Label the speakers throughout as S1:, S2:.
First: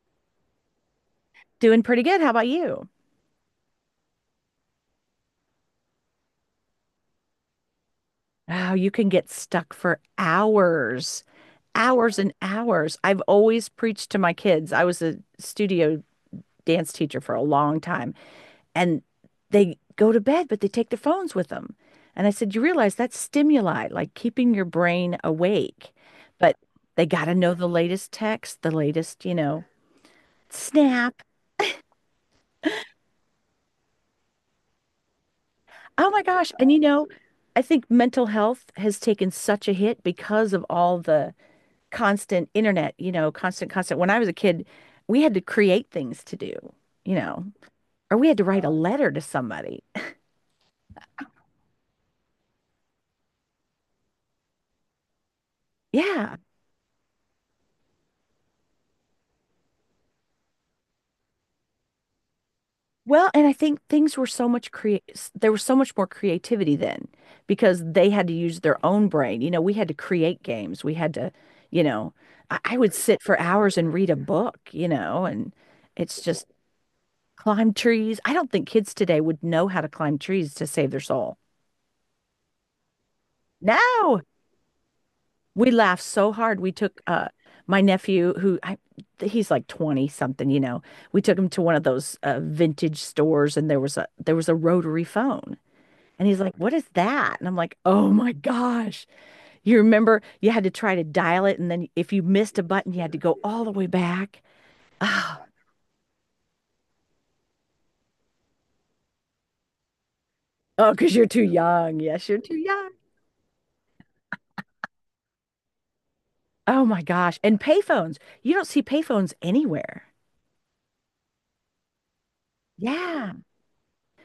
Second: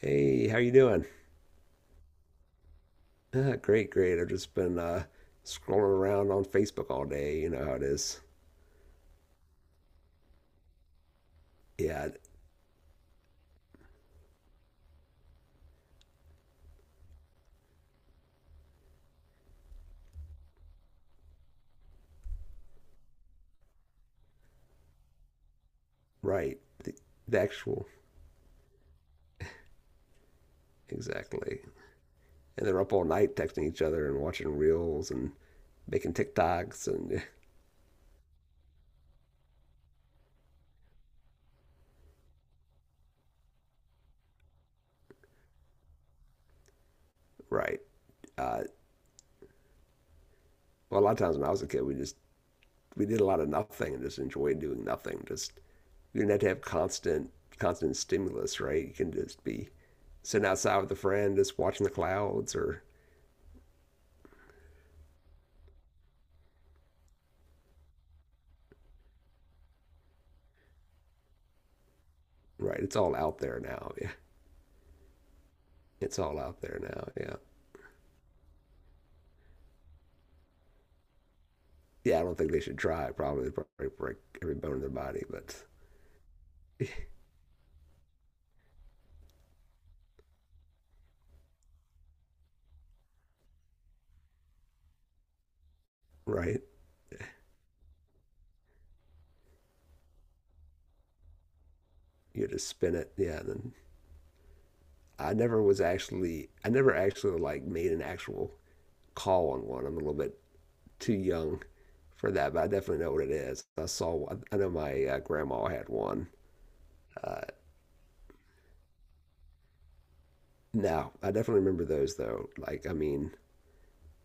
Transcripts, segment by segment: S1: Hey, how you doing?
S2: Doing pretty good. How about you?
S1: Great. I've just been scrolling around on Facebook all day. You know how it is.
S2: Oh, you can get stuck for hours,
S1: Yeah,
S2: hours and hours. I've always preached to my kids. I was a studio dance teacher for a long time, and they go to bed, but they take their phones with them. And I said, You realize that's stimuli, like keeping your brain awake. But
S1: right.
S2: they got to
S1: The
S2: know the
S1: actual,
S2: latest text, the latest, snap.
S1: exactly. And they're up all night texting each other and watching reels and
S2: Oh
S1: making
S2: my gosh.
S1: TikToks and
S2: I think mental health has taken such a hit because of all the constant internet, constant. When I was a kid, we had to create things to do, you know,
S1: right.
S2: or we had to
S1: Uh,
S2: write a Wow. letter to somebody.
S1: well, a lot of times when I was a kid, we did a lot of nothing and just enjoyed doing nothing. Just you didn't
S2: Yeah.
S1: have to have constant stimulus, right? You can just be sitting outside with a friend, just watching the clouds or
S2: Well, and I think things were so much create there was so much more creativity then because they had to use their own brain. You know, we had to create games. We had to, you know, I
S1: right.
S2: would
S1: It's all
S2: sit for
S1: out there
S2: hours
S1: now.
S2: and read
S1: Yeah.
S2: a book, you know, and
S1: It's
S2: it's
S1: all
S2: just
S1: out there now. Yeah.
S2: climb trees. I don't think kids today would know how to climb trees to save their soul.
S1: Yeah, I don't think they should try. Probably they'd probably break
S2: No,
S1: every bone in their body, but
S2: we laughed so hard. We took my nephew who I he's like 20 something, you know. We took him to one of those vintage stores and there was a rotary phone. And he's like,
S1: right.
S2: "What is that?" And I'm like, "Oh my gosh. You remember you had to try to dial it and then if you
S1: You
S2: missed a
S1: just
S2: button,
S1: spin
S2: you had
S1: it.
S2: to go
S1: Yeah. And
S2: all the
S1: then
S2: way back." Oh,
S1: I never actually like made an actual call on one. I'm a little bit
S2: oh, because
S1: too
S2: 'cause you're too
S1: young
S2: young. Yes,
S1: for
S2: you're
S1: that,
S2: too
S1: but I
S2: young.
S1: definitely know what it is. I know my grandma had one.
S2: Oh my gosh.
S1: Uh,
S2: And payphones. You don't see payphones anywhere.
S1: now, I definitely remember those though. Like, I
S2: Yeah.
S1: mean,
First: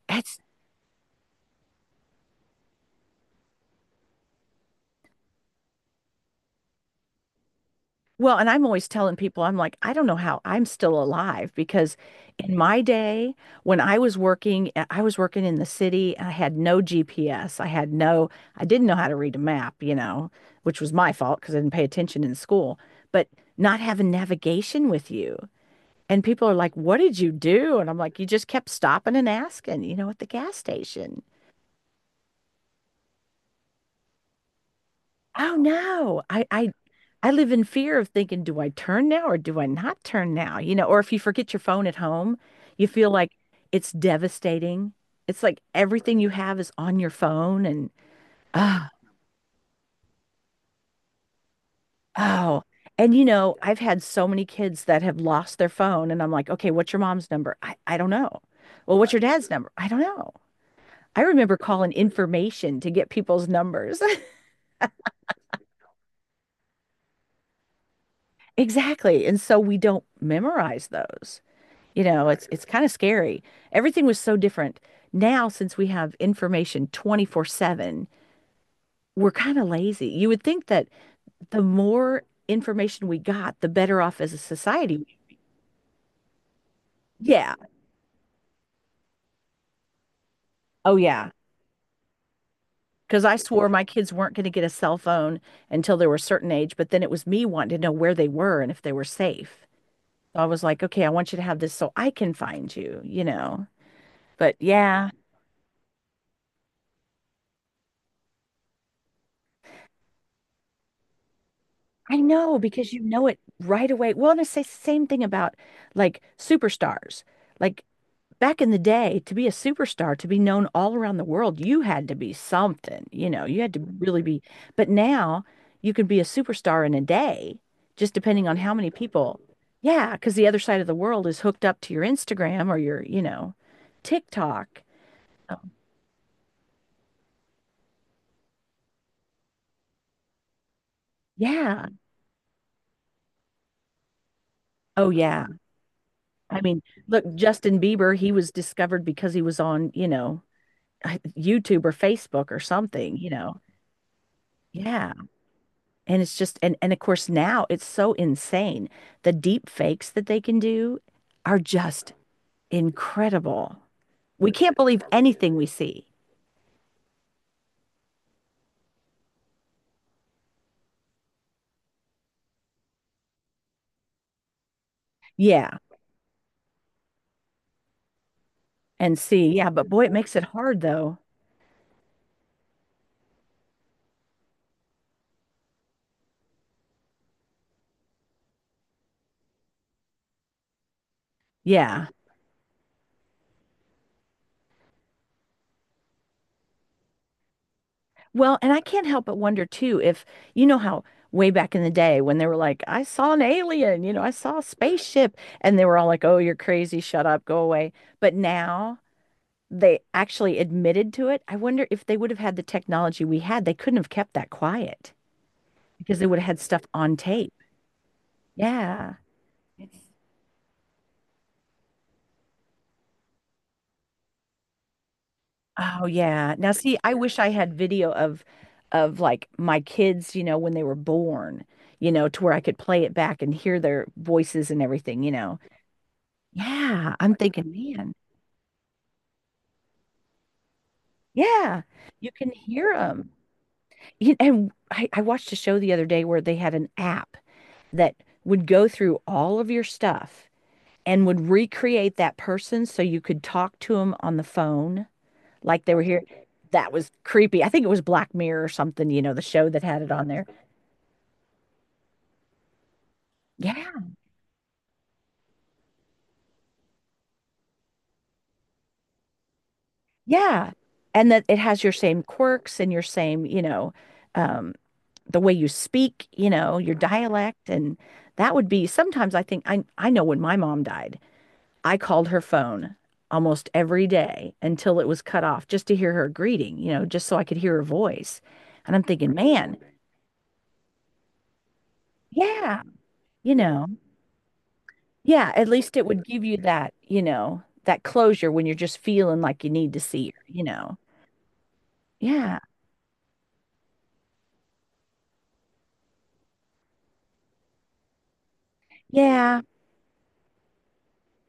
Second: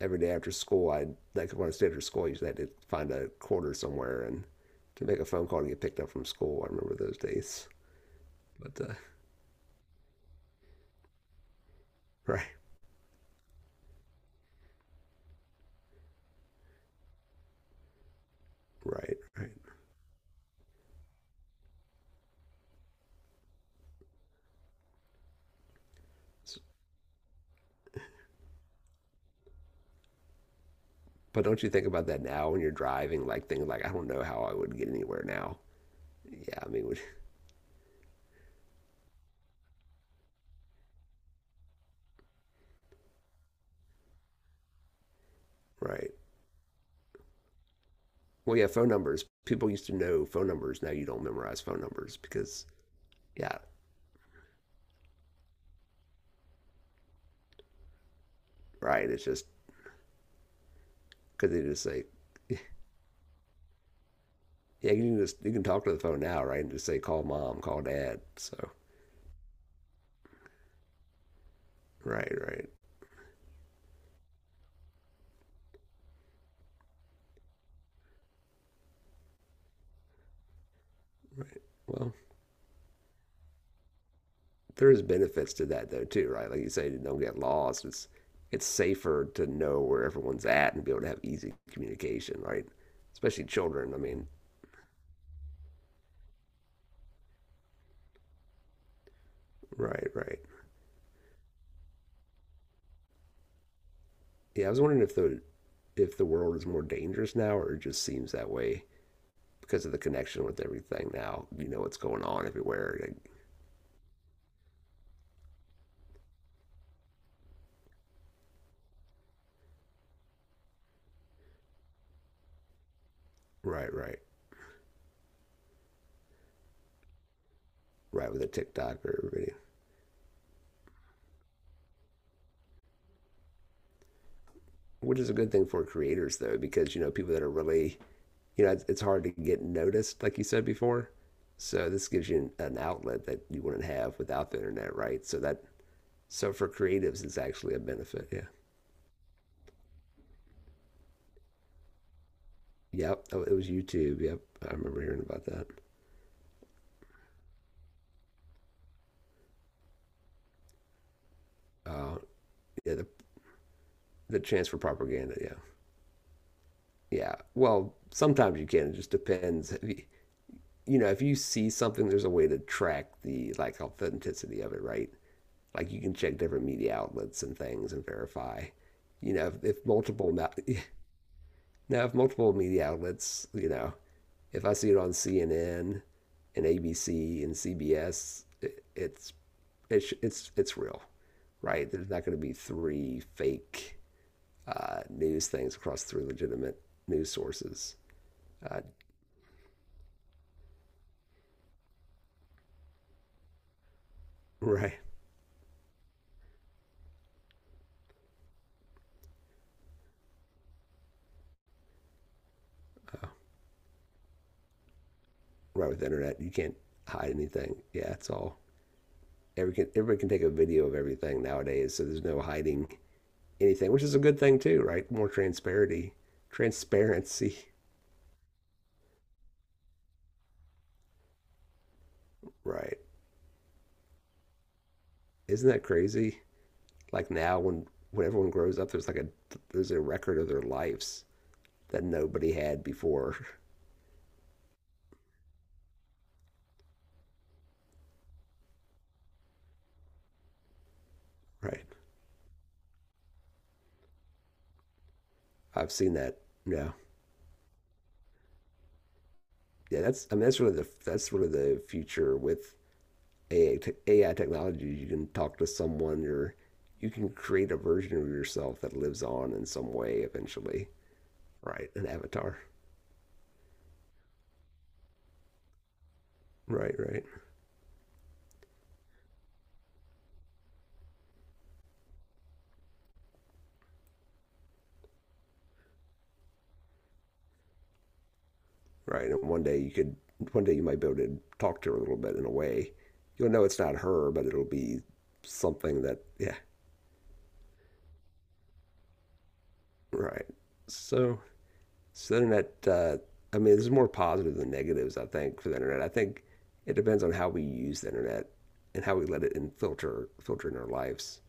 S1: every day
S2: It's
S1: after school, I like when I stayed after school, I usually had to find a quarter somewhere and to make a phone call to get picked up from school. I remember those days.
S2: well, and I'm
S1: But
S2: always
S1: uh,
S2: telling people, I'm like, I don't know how I'm still alive because in
S1: right,
S2: my day, when I was working in the city and I had no GPS. I had no, I didn't know how to read a
S1: right.
S2: map, you know, which was my fault because I didn't pay attention in school, but not having navigation with you. And people are like, what did you do? And I'm like, you just kept stopping and asking, you know, at the gas station.
S1: But don't you think about that now when you're driving? Like things like I don't know how I would get anywhere
S2: Oh
S1: now.
S2: no, I,
S1: Yeah, I
S2: I
S1: mean, would,
S2: I live in fear of thinking, do I turn now or do I not turn now? You know, or if you forget your phone at home, you feel like it's devastating. It's like
S1: right.
S2: everything you have is on your phone and
S1: Well, yeah,
S2: oh,
S1: phone numbers. People used to know phone numbers. Now you don't memorize phone numbers
S2: oh.
S1: because
S2: And you know,
S1: yeah,
S2: I've had so many kids that have lost their phone and I'm like, okay, what's your mom's number? I don't know. Well,
S1: right.
S2: what's your
S1: It's just
S2: dad's number? I don't know. I
S1: because
S2: remember
S1: they just
S2: calling
S1: say
S2: information to get people's numbers.
S1: yeah, you can just you can talk to the phone now, right? And just say call mom, call dad. So
S2: Exactly. And so we don't memorize those. You know,
S1: right,
S2: it's it's
S1: right,
S2: kind of scary. Everything was so different. Now, since we have information 24/7, we're kind of lazy. You would think that the
S1: right. Well,
S2: more information we got, the better off as a
S1: there's
S2: society.
S1: benefits to that though too, right? Like you say, you don't get
S2: Yeah.
S1: lost. It's safer to know where everyone's at and be
S2: Oh,
S1: able to have
S2: yeah.
S1: easy communication, right?
S2: Because I
S1: Especially
S2: swore my
S1: children. I
S2: kids
S1: mean,
S2: weren't going to get a cell phone until they were a certain age, but then it was me wanting to know where they were and if they were safe.
S1: right.
S2: So I was like, okay, I want you to have this so I can find you, you know. But
S1: Yeah, I was wondering
S2: yeah,
S1: if the world is more dangerous now or it just seems that way because of the connection with everything now. You know what's
S2: I
S1: going on
S2: know because
S1: everywhere.
S2: you
S1: Like,
S2: know it right away. Well, and it's the same thing about like superstars. Like back in the day, to be a superstar, to be known all around the world, you had to be something, you know, you had to
S1: right.
S2: really be. But now you can be a superstar in a day, just
S1: Right with a
S2: depending on how many
S1: TikTok or
S2: people.
S1: everybody.
S2: Yeah, because the other side of the world is hooked up to your Instagram or your, TikTok.
S1: Which is a good
S2: Oh,
S1: thing for creators though, because you know, people that are really you know, it's hard to get noticed, like you said before.
S2: yeah.
S1: So this gives you an outlet that you wouldn't have without the internet,
S2: Oh,
S1: right? So
S2: yeah.
S1: that so
S2: I
S1: for
S2: mean,
S1: creatives,
S2: look,
S1: it's actually a
S2: Justin Bieber,
S1: benefit.
S2: he
S1: Yeah.
S2: was discovered because he was on, you know, YouTube or Facebook or something,
S1: Yep.
S2: you
S1: Oh, it
S2: know.
S1: was YouTube. Yep. I remember
S2: Yeah.
S1: hearing about that.
S2: And it's just and of course now it's so insane. The deep fakes that they can do are just
S1: Uh, yeah. The
S2: incredible.
S1: the
S2: We
S1: chance
S2: can't
S1: for
S2: believe
S1: propaganda. Yeah.
S2: anything we see.
S1: Yeah. Well, sometimes you can. It just depends. If you, you know, if you see something, there's a way to track the like authenticity of it, right?
S2: Yeah.
S1: Like you can check different media outlets and things and verify.
S2: And
S1: You know,
S2: see.
S1: if,
S2: Yeah,
S1: if
S2: but boy, it makes it hard though.
S1: now, if multiple media outlets, you know, if I see it on CNN and ABC and CBS, it, it's real, right?
S2: Yeah.
S1: There's not going to be three fake news things across three legitimate news sources,
S2: Well, and I
S1: uh,
S2: can't help but wonder too if you know how way back in the day when they were like, I saw an alien, you know, I saw a
S1: right?
S2: spaceship, and they were all like, Oh, you're crazy, shut up, go away. But now they actually admitted to it, I wonder if they would have had the technology we had, they couldn't have kept that quiet
S1: Right with the
S2: because they would
S1: internet,
S2: have
S1: you
S2: had
S1: can't
S2: stuff on
S1: hide
S2: tape.
S1: anything. Yeah, it's all
S2: Yeah.
S1: everybody can take a video of everything nowadays, so there's no hiding anything, which is a good thing too, right? More
S2: Oh
S1: transparency,
S2: yeah. Now see, I wish I
S1: transparency,
S2: had video of like my kids, you know, when they were born, you know, to where I could
S1: right?
S2: play it back and hear their voices and everything, you know.
S1: Isn't that crazy?
S2: Yeah,
S1: Like
S2: I'm
S1: now,
S2: thinking,
S1: when
S2: man.
S1: everyone grows up, there's a record of their lives
S2: Yeah,
S1: that
S2: you can
S1: nobody had
S2: hear them.
S1: before,
S2: And I watched a show the other day where they had an app that would go through all of your stuff and would
S1: right?
S2: recreate that person so you could talk to them on the phone like
S1: I've
S2: they were
S1: seen
S2: here.
S1: that.
S2: That
S1: Yeah,
S2: was creepy. I think it was Black Mirror or something, you know, the show that
S1: yeah.
S2: had it
S1: That's
S2: on there.
S1: that's really the future with
S2: Yeah.
S1: AI technology. You can talk to someone or you can create a version of yourself that lives on in some way
S2: Yeah.
S1: eventually,
S2: And that it has
S1: right?
S2: your
S1: An
S2: same
S1: avatar.
S2: quirks and your same, you know, um, the way you speak, you know,
S1: Right,
S2: your
S1: right,
S2: dialect. And that would be sometimes I think I know when my mom died, I called her phone almost every day until it was cut off just to hear her greeting, you know, just so I could hear her voice. And I'm
S1: right.
S2: thinking,
S1: And one
S2: man,
S1: day you could, one day you might be able to talk to her a little bit in a
S2: yeah.
S1: way. You'll
S2: You
S1: know it's
S2: know,
S1: not her, but it'll be
S2: yeah, at least
S1: something
S2: it
S1: that,
S2: would give
S1: yeah,
S2: you that, you know, that closure when you're just feeling like you need to see her,
S1: right.
S2: you know.
S1: So, so the
S2: Yeah.
S1: internet, I mean, there's more positives than negatives, I think, for the internet. I think it depends on how we use the internet and how we let it
S2: Yeah.
S1: in filter in our lives.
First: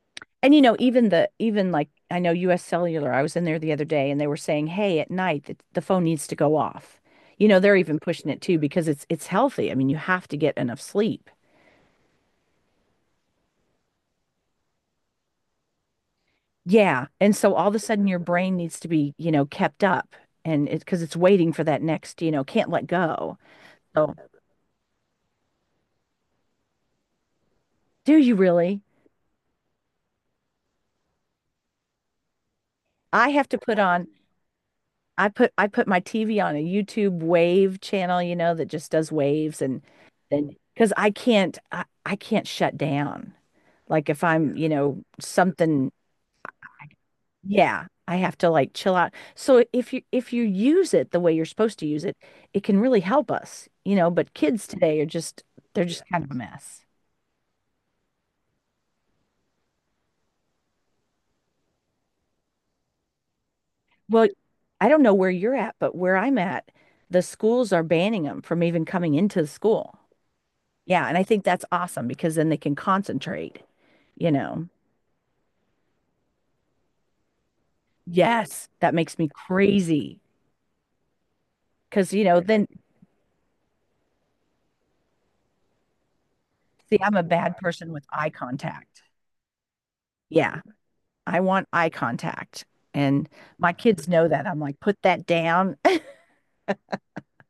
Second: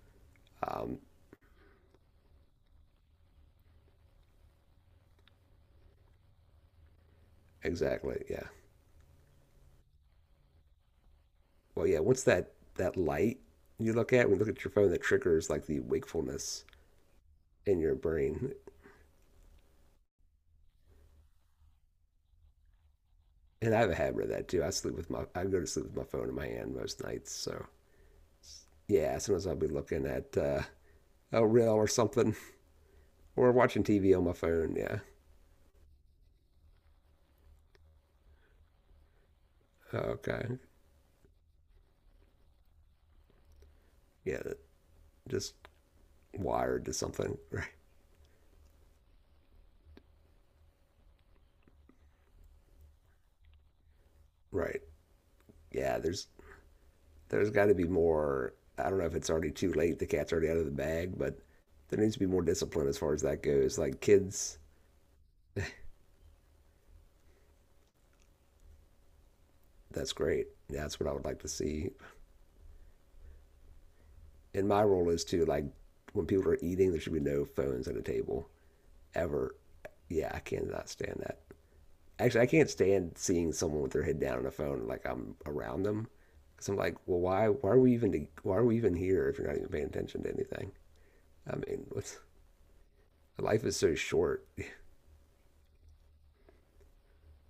S2: And you know,
S1: Um,
S2: even like I know US Cellular, I was in there the other day and they were saying, "Hey, at night the phone needs to go off." You know, they're even
S1: exactly.
S2: pushing it
S1: Yeah.
S2: too because it's healthy. I mean, you have to get enough sleep.
S1: Well, yeah. What's that light you look at when you look at your phone that triggers like the wakefulness
S2: Yeah. And so all of a
S1: in your
S2: sudden your
S1: brain?
S2: brain needs to be, you know, kept up and it's because it's waiting for that next, you know, can't let go.
S1: And I have a
S2: Oh,
S1: habit of that too. I go to sleep with my phone in my hand most nights. So
S2: do you really?
S1: yeah, sometimes I'll be looking at a reel or something
S2: I have
S1: or
S2: to put
S1: watching
S2: on
S1: TV on my phone. Yeah.
S2: I put my TV on a YouTube wave channel, you know, that just does waves and
S1: Okay.
S2: because I can't shut down. Like if
S1: Yeah,
S2: I'm, you know,
S1: just
S2: something,
S1: wired to something. Right.
S2: yeah, I have to like chill out. So if you use it the way you're supposed to use it, it can really help us, you know, but kids
S1: Right.
S2: today are just they're
S1: Yeah,
S2: just kind
S1: there's
S2: of a mess.
S1: there's got to be more. I don't know if it's already too late. The cat's already out of the bag, but there needs to be more discipline as far as that goes. Like
S2: Well,
S1: kids,
S2: I don't know where you're at, but where I'm at, the schools are banning them from even coming into the school.
S1: that's great. That's
S2: Yeah,
S1: what I
S2: and I
S1: would like
S2: think
S1: to
S2: that's
S1: see.
S2: awesome because then they can concentrate, you know.
S1: And my role is to like when people are eating, there should be no phones at a table
S2: Yes, that makes me
S1: ever.
S2: crazy
S1: Yeah, I cannot stand that.
S2: because, you know,
S1: Actually, I
S2: then
S1: can't stand seeing someone with their head down on a phone. Like I'm around them, because I'm like,
S2: see, I'm
S1: well,
S2: a
S1: why?
S2: bad person with eye
S1: Why are we even
S2: contact.
S1: here if you're not even paying attention to
S2: Yeah,
S1: anything?
S2: I
S1: I
S2: want
S1: mean,
S2: eye
S1: what's,
S2: contact. And
S1: life
S2: my
S1: is so
S2: kids know
S1: short.
S2: that. I'm like, put that down.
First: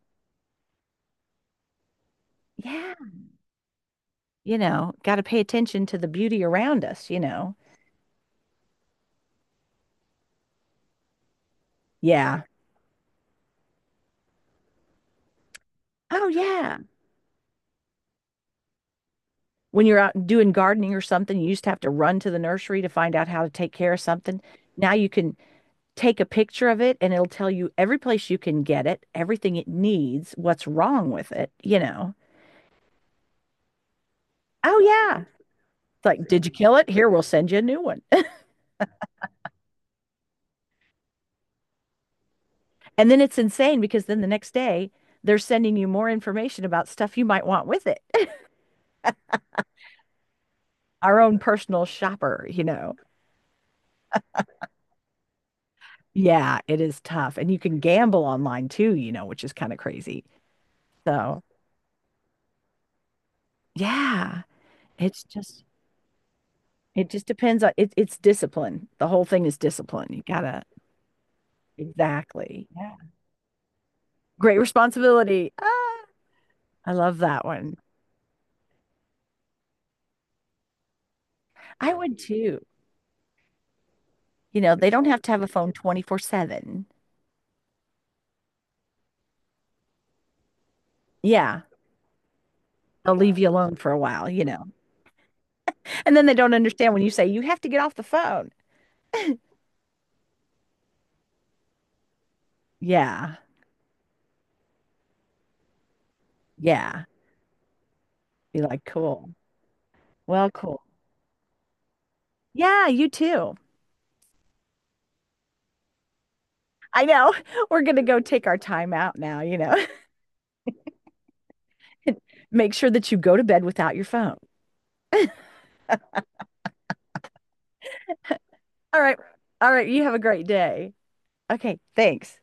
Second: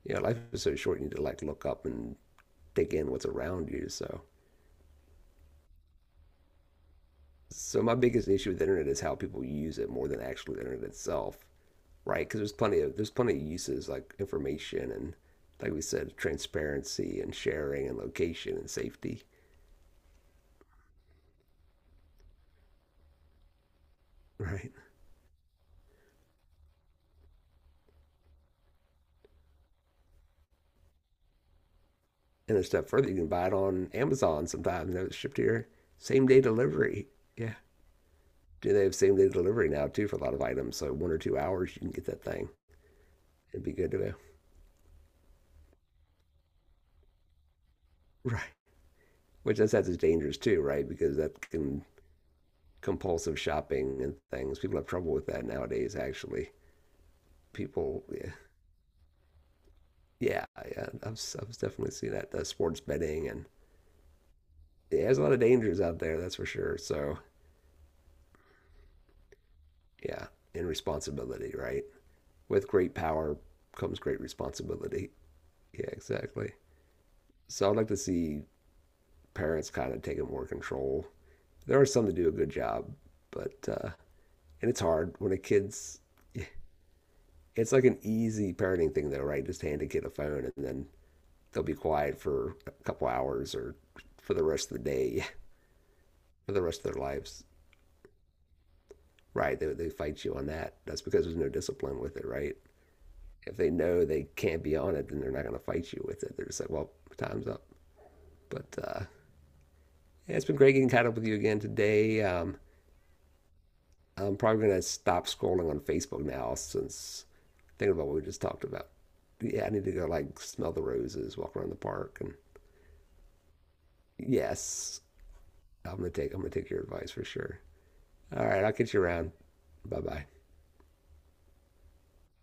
S1: Yeah, life is so short. You need to like look up and
S2: Yeah,
S1: take in what's around you. So,
S2: you know, got to pay attention to the beauty around us, you know.
S1: so my biggest issue with the internet is how people use it more than actually the internet itself, right? Because
S2: Yeah.
S1: there's plenty of uses like information and like we said,
S2: Oh, yeah.
S1: transparency and sharing and location and safety,
S2: When you're out doing gardening or something, you used to have to run to the nursery to find out how to take care of something.
S1: right?
S2: Now you can take a picture of it and it'll tell you every place you can get it, everything it needs, what's wrong with it, you know.
S1: And a step further, you can buy it on Amazon
S2: Oh
S1: sometimes. And it's
S2: yeah.
S1: shipped here,
S2: It's like,
S1: same day
S2: did you kill it?
S1: delivery.
S2: Here, we'll send
S1: Yeah,
S2: you a new one.
S1: do they have same day delivery now too for a lot of items? So one or two hours, you can get that thing
S2: And then it's
S1: and be
S2: insane
S1: good to
S2: because
S1: go.
S2: then the next day they're sending you more information about stuff you might want with it.
S1: Right. Which that's dangerous too, right? Because
S2: Our own
S1: that
S2: personal
S1: can
S2: shopper, you know.
S1: compulsive shopping and things. People have trouble with that nowadays. Actually,
S2: Yeah, it is tough. And you can
S1: people,
S2: gamble online too, you know, which is kind of crazy.
S1: yeah, yeah. I've
S2: So
S1: I've definitely seen that. The sports betting and
S2: yeah,
S1: yeah, there's a
S2: it's
S1: lot of
S2: just
S1: dangers out there. That's for sure.
S2: it
S1: So
S2: just depends on it's discipline. The whole thing is discipline. You
S1: yeah,
S2: gotta
S1: and responsibility, right?
S2: exactly.
S1: With great
S2: Yeah.
S1: power comes great
S2: Great
S1: responsibility.
S2: responsibility.
S1: Yeah,
S2: Ah,
S1: exactly.
S2: I love that
S1: So I'd
S2: one.
S1: like to see parents kind of taking more control. There are
S2: I
S1: some that
S2: would
S1: do a good
S2: too.
S1: job, but
S2: You
S1: and
S2: know,
S1: it's
S2: they don't
S1: hard
S2: have to
S1: when a
S2: have a phone
S1: kid's
S2: 24/7.
S1: it's like an easy parenting thing, though, right? Just hand a kid a phone and then
S2: Yeah.
S1: they'll be quiet for a couple
S2: They'll leave you
S1: hours
S2: alone
S1: or
S2: for a while,
S1: for the
S2: you know.
S1: rest of the day,
S2: And then they
S1: for
S2: don't
S1: the rest
S2: understand
S1: of their
S2: when you say you
S1: lives.
S2: have to get off the phone.
S1: Right. They fight you on that. That's because there's no discipline with it, right?
S2: Yeah.
S1: If they know they can't be on it, then they're not going to fight you with it. They're just like, well,
S2: Yeah.
S1: time's up.
S2: Be
S1: But
S2: like, cool.
S1: yeah, it's
S2: Well,
S1: been great
S2: cool.
S1: getting caught up with you again today.
S2: Yeah, you too.
S1: I'm probably going to stop scrolling on Facebook now
S2: I
S1: since
S2: know. We're
S1: thinking
S2: going to
S1: about what
S2: go
S1: we just
S2: take our
S1: talked about.
S2: time out now, you
S1: Yeah, I
S2: know.
S1: need to go like smell the roses, walk around the
S2: And
S1: park. And
S2: make sure that you go to bed without your phone.
S1: yes, I'm gonna take your advice for sure. All right, I'll catch
S2: All
S1: you
S2: right.
S1: around.
S2: All right.
S1: Bye
S2: You have a
S1: bye.
S2: great day. Okay. Thanks.